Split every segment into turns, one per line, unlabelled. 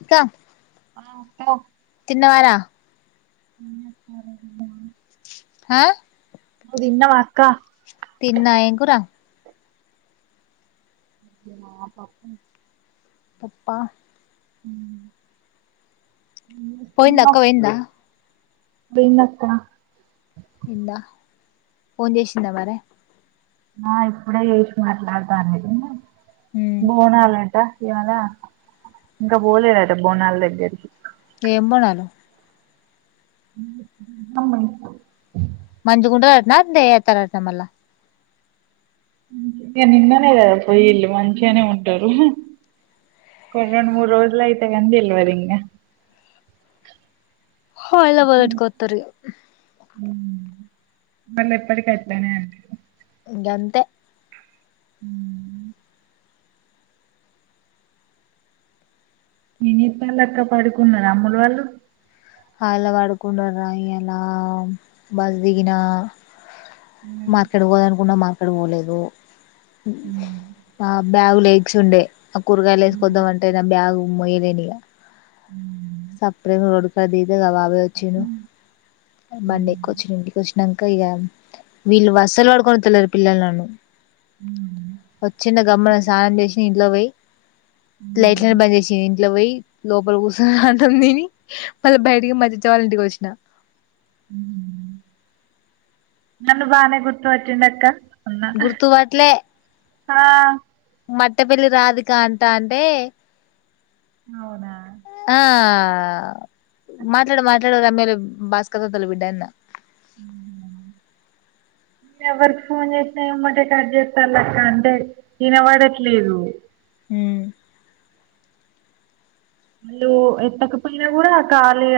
ఇంకా
ఆ
తిన్నవార
తిన్న అక్క
హా
నువ్వు తిన్నవ అక్కా
తిన్నా ఎం కూర
అ పప్ప
పప్పా
అ
పోయిందా అక్క పోయియందా
పోయిందక్క
పోయిందా ఫోన్ చేసిందా మరే
ఆ ఇప్పుడే చేసి మాట్లాడతానేది
ఉమ్
బోనాలంట ఇయ్యల ఇంకా పోలేదట బోనాల దగ్గరికి
ఏం బోనాలో
అమ్మాయి
మంచిగుంట రనా అ టాల్నె చేతరా మల్ల
ఇగ నిన్ననే కదా పొయల్ళు మంచిగానే ఉంటారు ఒక రెండు మూరు రోజులయితే గనీ తేల్వదు ఇంగ
హ ఇంటికి కొత్తర్ మళ్ళ
మళ్ళీ ఎప్పటికి అట్లనే అంటే
గంతే
ఉం ఏం జెతల్లక్క పడుకున్నార అమ్ములు వాళ్ళు.
హల్ల పడుకుంన్న రా ఇయ్యి అలా బస్ దిగిన మార్కెట్ పోదనుకున్న మార్కెట్ పోలేదు ఆ బ్యాగు లో ఎగ్స్ ఉండే ఆ కూరగాయలు వేసుకద్దామ అంటే నా బ్యాగు మొయలేని ఇక
హ్మ్.
సప్రేమ్ రోడ్ కడ దీద మా బాబాయి వచ్చారు
హ్మ్.
బండి ఎక్కు
హ్మ్.
వచ్చిన ఇంటికి వచ్చినక ఇక వీళ్ళు అస్సలు పడుకొని తలరు పిల్లలు నన్ను
హ్మ్.
వచ్చిన గొమ్మున స్థనం చేసిన ఇంట్లోకి పోయి లైట్లనే బంద్ చేసింది ఇంట్లో పోయి లోపల కూర్చొని అంటాం నేని మళ్ళ బయటికి మర్చించ వాళ్ళంటికి వచ్చిన
హ్మ్. నన్ను బానే గుర్తు పట్టిండు అక్క
గుర్తు పట్లే
ఆ
మట్టపల్లి రాధిక అంటంటే
అవునా
ఆ మాట్లాడు మాట్లాడు ఆమెలు భాస్కరు తొల బిడ్డ అన్న [inaudible]
నను ఎవరికి ఫోన్ చేసినా ఏమంటే కట్ చేస్తారు లెక్క అంటే వినబడట్లేదు
హూ
అలు ఎత్తకు పోయిన కూడా కాలీ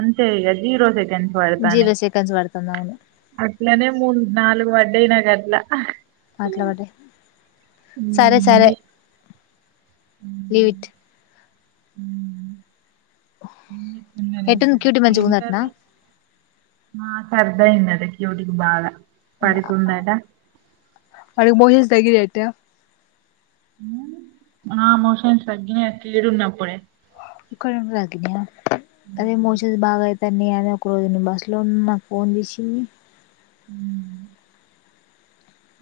అంతే ఇక ఈ రోజ ఇక టట్ పడతానే
జీరో సెకండ్స్ పడుతుంది అవును
అట్లనే మూ నాలుగు పడ్డయి నాకు అట్లా
మాట్లా పడ్డయ సరే
హ్మ్.
సరే
నీ
లీవ్
హ్మ్.
ఇట్
[inaudible] ఏం చేస్తున్నారు
ఎట్టుంది క్యూటీ
ఏం కర్రీ
మంచిగుందటనా
సరే మాకు అర్థం అయిన ఇ ఒకటికి బాగా పడుకుందట
[unintelligible]
ఆ మోషన్స్ తగ్గినయి
కొంచం తగ్గినయి అదే మోషన్స్ బాగాయి స నే అద ఒక రోజు బస్సులో ఉన్న నాకు ఫోన్ తీసింది
[inaudible]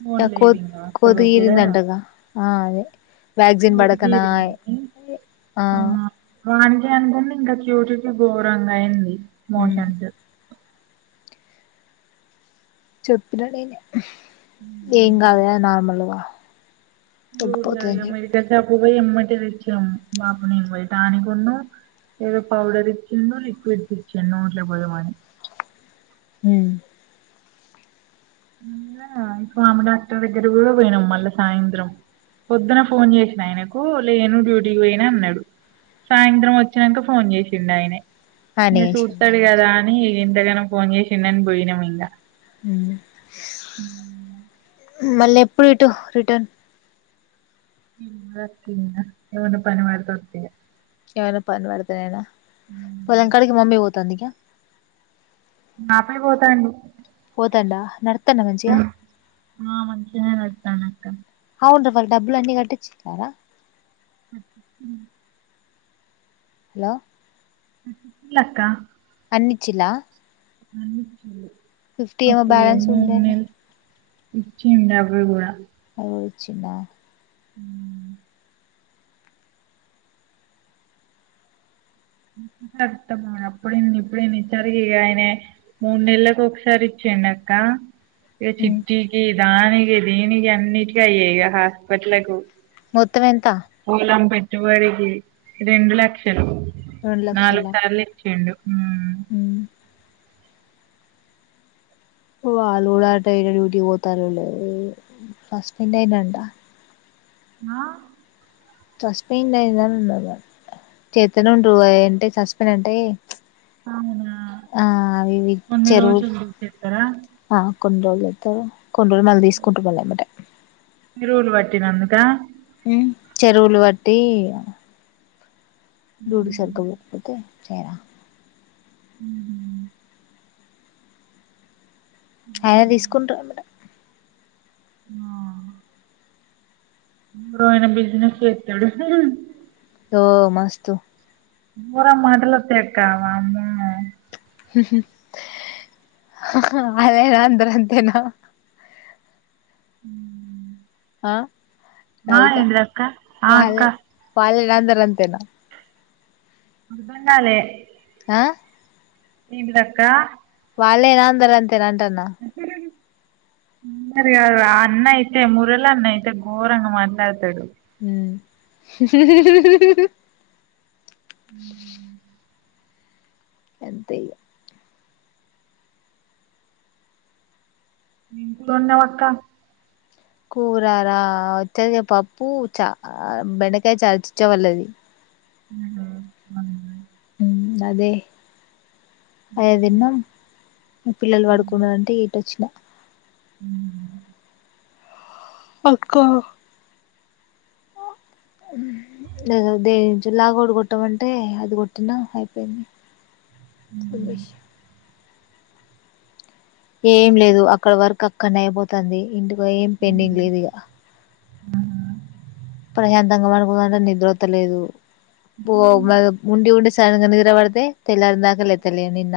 ఫోన్
ఆ
లేదు
కొద్
ఇంగ అక్క
కోతి గిరిందండగా ఆ అదే వ్యాక్సిన్
కోతి
పడకనా
గీరింది ఆ వాకి అనుకుంటే ఇంకా చూటికి ఘోరంగా అయింది
ఉమ్
మోషన్
చెప్పిన నేను ఏం కాదు నార్మల్గా తగ్గిపోతదని చెప్
అమెరికా షాపు పోయి ఎమ్మటి తెచ్చాం బాబు నే పోయటాని కొన్న ఏదో పౌడర ఈచిండు లిక్విడ్ ఇచ్చిండు నోట్లో పొయ్యమని
[inaudible]
అ ఇప్పువామె డాక్టర్ దగ్గర కూడా వేలాం మల్లా సాయంత్రం పొద్దున ఫోన్ చేసిన ఆయనకు లేను డ్యూటీకి పోయినా అన్నాడు సాయంత్రం వచ్చినాక ఫోన్ చేసిండు ఆయన
ఆయన
ఇంక
చేసిండు
చూడస్తాడు కదా అని ఇంతకనో ఫోన్ చేసిన్నని పోయినాం ఇంకా
[inaudible]
[inaudible]
మళ్ళీ ఎప్పుడు ఇటు రిటర్న్
ఇ వర్తదనా ఏమన్నా పని పడితే వస్తాను
ఏమైనా పనిపడతునా ఇలంకాడికి మమ్మీ పోతా అంది
నాపై పోతాండు
తంటడా నతన్న మంజ
ఆ మంచిగానే వస్తాను అక్క
అవును వర్ డబ్బులు అన్ని కట్టిచ్చితారా
[inaudible]
హలో
ట్లక్క
అన్నిచిలా
అన్నిచిల్లు అప్పుడేమో
బ్యాలెన్స్ ఉండేనే
మూన్నల్ ఇచ్చింది అవి కూడా
అదోచ్చిందా
ఊ ఇ అమా అప్పుడ ఇప్పుడు ఇచ్చరి ఇ ఆయన మూడు నెలలకు ఒకసారి ఇచ్చ ఏందక్క ఇగ చిట్టీకి దానికి దీనికి అన్నిటి అయ్యే ఇగ హాస్పిటల్లకు
మొత్తం ఎంత
పోలం పెట్ వాడికి రెండు లక్షలు నాలుగు సార్లు ఇచ్చిండు ఉమ్.
ఉ ఓ వాళూడ ఆటయితే డ్యూటీ పోతారులే ఫస్ట్ [unintelligible] అయినంట
ఆ
చస్పోయి ఏందన్ని ఉన్నారు వాళ్ళు చేతను ఉండ్ర ఏంటే చస్పోన్ అంటే
అవునా
ఆ ఆవివివి
కొన్ని
చెరువుల్
రోజులు తీసేస్తారా
ఆ కొన్ని రోజులు చేతరు కొన్ని రోజులు మళ్ళీ తీసుకుంటు వాళ అముట
ఎరువులు పట్టినందుక
ఊ చెరువులు వట్టి వీడు సరిగా పొకపోతే చేరా
ఊహు
ఆయన తీసుకుంటమిడ
ఆ ఉమ్ బ్రో అయిన బిజినెస్ చేతడు
ఓ మస్తు
నూరా మాటలోత్తే చెప్తా వాముమ్మో
అదేనా అంట్రా అంతేనా
ఊ
అదిగా
ఆ అక్క
వాళ్ళే పాలెరందరంతేనా
బుద్ధుండాలే
ఆ
ఈమి దక్క
పాలేరాందరంతే
ఉ హు హు మరి ఇగ ఆ అన్న అయితే మురళన్న అయితే ఘోరంగా మాట్లాడతాడు
ఊ [unintelligible]
ఊ
గంతే ఇగ
నింకులు ఉండవ్ అక్క
కూరార వచ్చరిగా పప్పు చ బెండకాయ చచచ్చే వల్లది
ఊ అవునా
ఊ అదే ఏ దిన్నం ఈ పిల్లలు పడుకున్నా అంటే ఇటు వచ్చినా
ఊ
అక్క ఆ ఉమ్ లే దేంచి లాగోట్ కొట్టమంటే అది కొట్టినా అయిపోయింది
ఉమ్,
విందుష్ ఏం లేదు అక్కడ వర్క్ అక్కడనే అయిపోతంది ఇంటికి ఓయి ఏం పెండింగ్ లేదు ఇక
ఆ
ప్రశాంతంగా వాడుకుందాం అంటే నిద్రతలేదు బో
ఉమ్,
మళ్ల ఉండి ఉండి సగా నిద్ర పడి తే తెల్లర దాకా లెత్తలేను నిన్న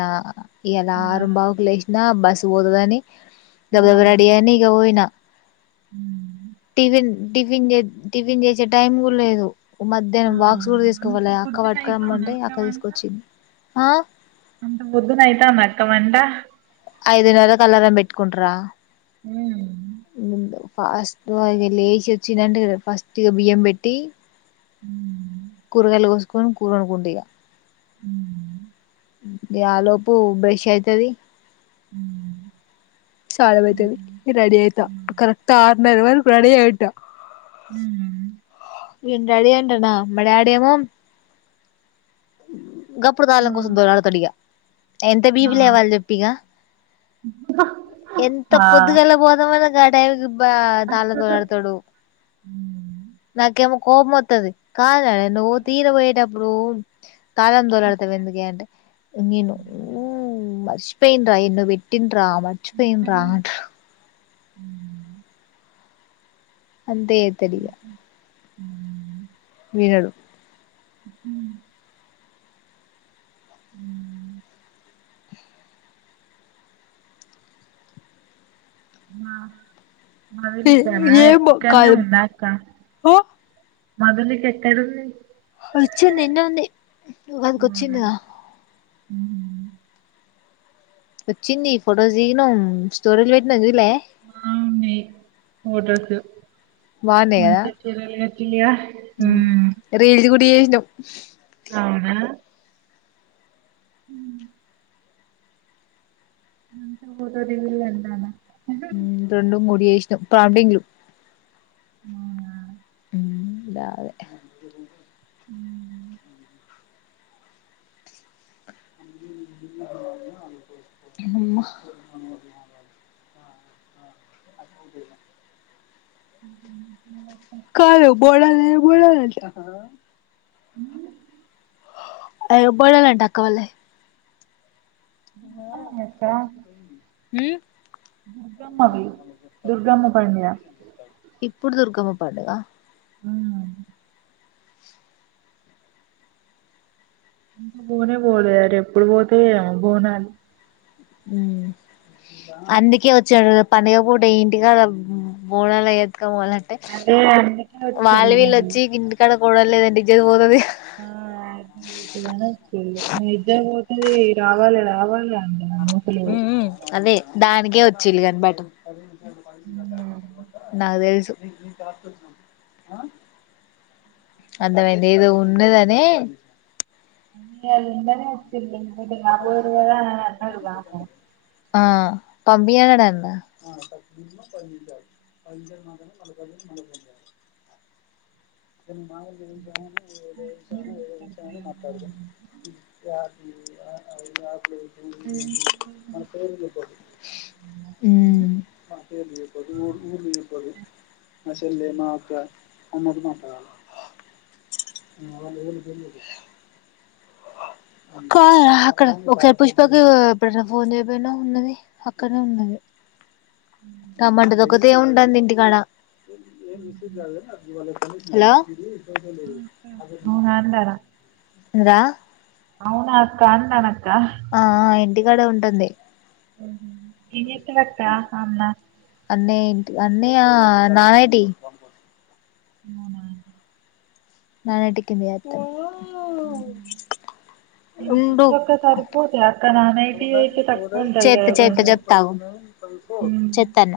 ఈయల్ల
ఆ,
అరుంబవుకు లేసినా బస్సు పోతదని
ఆ,
దాబాదాబా రడి అయిన ఇగ పోయిన
ఉమ్,
టిఫిన్ టిఫిన్ చెస్ టిఫిన్ చేసే టైం కూడా లేదు
ఆ.
మధ్యాహ్నం బాక్స్ కూడా
అంత
తీసుకపోలే అక్క
పొద్దున అయితాందా
పట్టుకరామ్మంటే అక్క
వంట
తీసుకొచ్చింది ఆ
అంత పోద్దున అయితాద మరి అక్క వంట
ఐదున్నరకు అలారం పెట్టుకుంట్రా
ఉమ్మ్
ఫస్ట్ వెళ్ళ లెసి వచ్చిందంటే ఫస్ట్ బియ్యం పెట్టి
ఉమ్,
కూరగాయలు కోసుకొని కూరనుకుంట ఇగా
ఉ
ఊ ఇగ ఆలోపు బష్ అయితది
ఉమ్,
సానమైతది
ఉమ్,
రెడీ అయిత
ఉమ్.
కరెక్ట్ ఆరునర వరకు రెడీ అంట
ఉహు
నేను రెడీ అంటన మా డాడేమో గప్పుడు తాళం కోసం దేవులడాతడిగా ఎంత బీ పీ లేవాలి చెప్పిగా ఎంత
ఆ!
పొద్దుగల పోదమ గ టైమ్ బా తాళం దేవులాడుతాడు
హ్మ్.
నాకేమో కోపంమత్తది కాదయా నువ్ తీర పోయేటప్పుడు తాళం దేవులాడతావు ఎందుకే అంటే నేను ఊ మర్చిపోయిన రా ఎన్నో పెట్టి రా మర్చిపోయినరా అంటాడు అంతే చెత్తదిగా
ఉ
వినడు
ఉమ్ ఉ మా మండలిత్తనయే ఇక్కనే ఉన్నా అక్క మధలిక ఎక్కడుంది
వచ్చింది ఎన్నో ఉంది ఉగాదికి వచ్చిందిగా
ఉ
వచ్చింది ఫొటోస్ దిగినం స్టోరీలు పెట్టినం చూడ
అవునే ఫొటోలు చూస్ మంచి [unintelligible]
ఉమ్ రీల్స్ కూడా చేసినం
అవునా ఉమ్ ఫోటో దిగిండ్లు అంటన్న
రెండు మూడు చేసినం ప్రాంటింగ్లు డామిట్
ఉ
అమ్మ అవుదేనా
ఉమ్
కాదు బోనాలు ఏం బోనాలు చేస్తున్నారు
అ
ఏం బోనాలంట అక్క వాళ్ళై
[unintelligible]
ఉమ్
దుర్గమ్మవి. దుర్గమ్మ పండుగ.
ఇప్ ప్పుడు దుర్గమ్మ పండగ
ఆ పోనే పోలే అటు ఎప్పుడు పోతాయో ఏమో బోనాలు
ఉమ్ అందుకే వచ్చాడు పండుగ పూట ఇంటికాడా బోనాలకి ాలంటే
అదే అందుకే
వాళ్ల
వచ్చిళ్ళు
వీలు
మరి
వచ్చి ఇంటికాడ బోనం లేదంటే ఇజ్జత్ పోతది
ఆ అందుకనే వచ్చిండు ఇక ఇజ్జత్ పోతది రావాలి రావాలి గా
ఉ ఉ అదే దానికే వచ్చిలు కానీ బట నాకు తెలుసు అంతమైంది ఏదో ఉన్నదనే
[unintelligible]
ఆ పంపియానడంట పదిాడు పదిజాడు మా పక మ ప దానికి మా ఎరుక తి ఏసను ఏ దసను మట్డుగం రా అకు మనకురిపోదు మ్మ్ మా చెల్లె మా అక్క అందరు ఉన్నారు అక్కడ ఒకసారి పుష్పకి ఎప్పుడైనా ఫోన్ చేయపోయివ్ ఉన్నది పక్కనే ఉన్నది రమ్మంటే ఒకతే ఉంటుంది ఇంటికాడ హలో ఏందీ
అవునా అన్నాడా
రా
అవునా అక్క అన్నాడు అక్క
ఆ అహా ఇంటికాడే ఉంటుంది
ఏం చేస్తాది అక్క ఆ అమ్మా
అన్ని నేటి అన్ని అహా నానేటి
అవునా
[unintelligible] అతను
ఉమ్మ్
ఉండు
అక్క నాన్ ఐటీ అయితే తక్కువ ఉంటది
చేత
కదా
చేత చెప్తాఅగు
కొంచెం
చెత్తన్న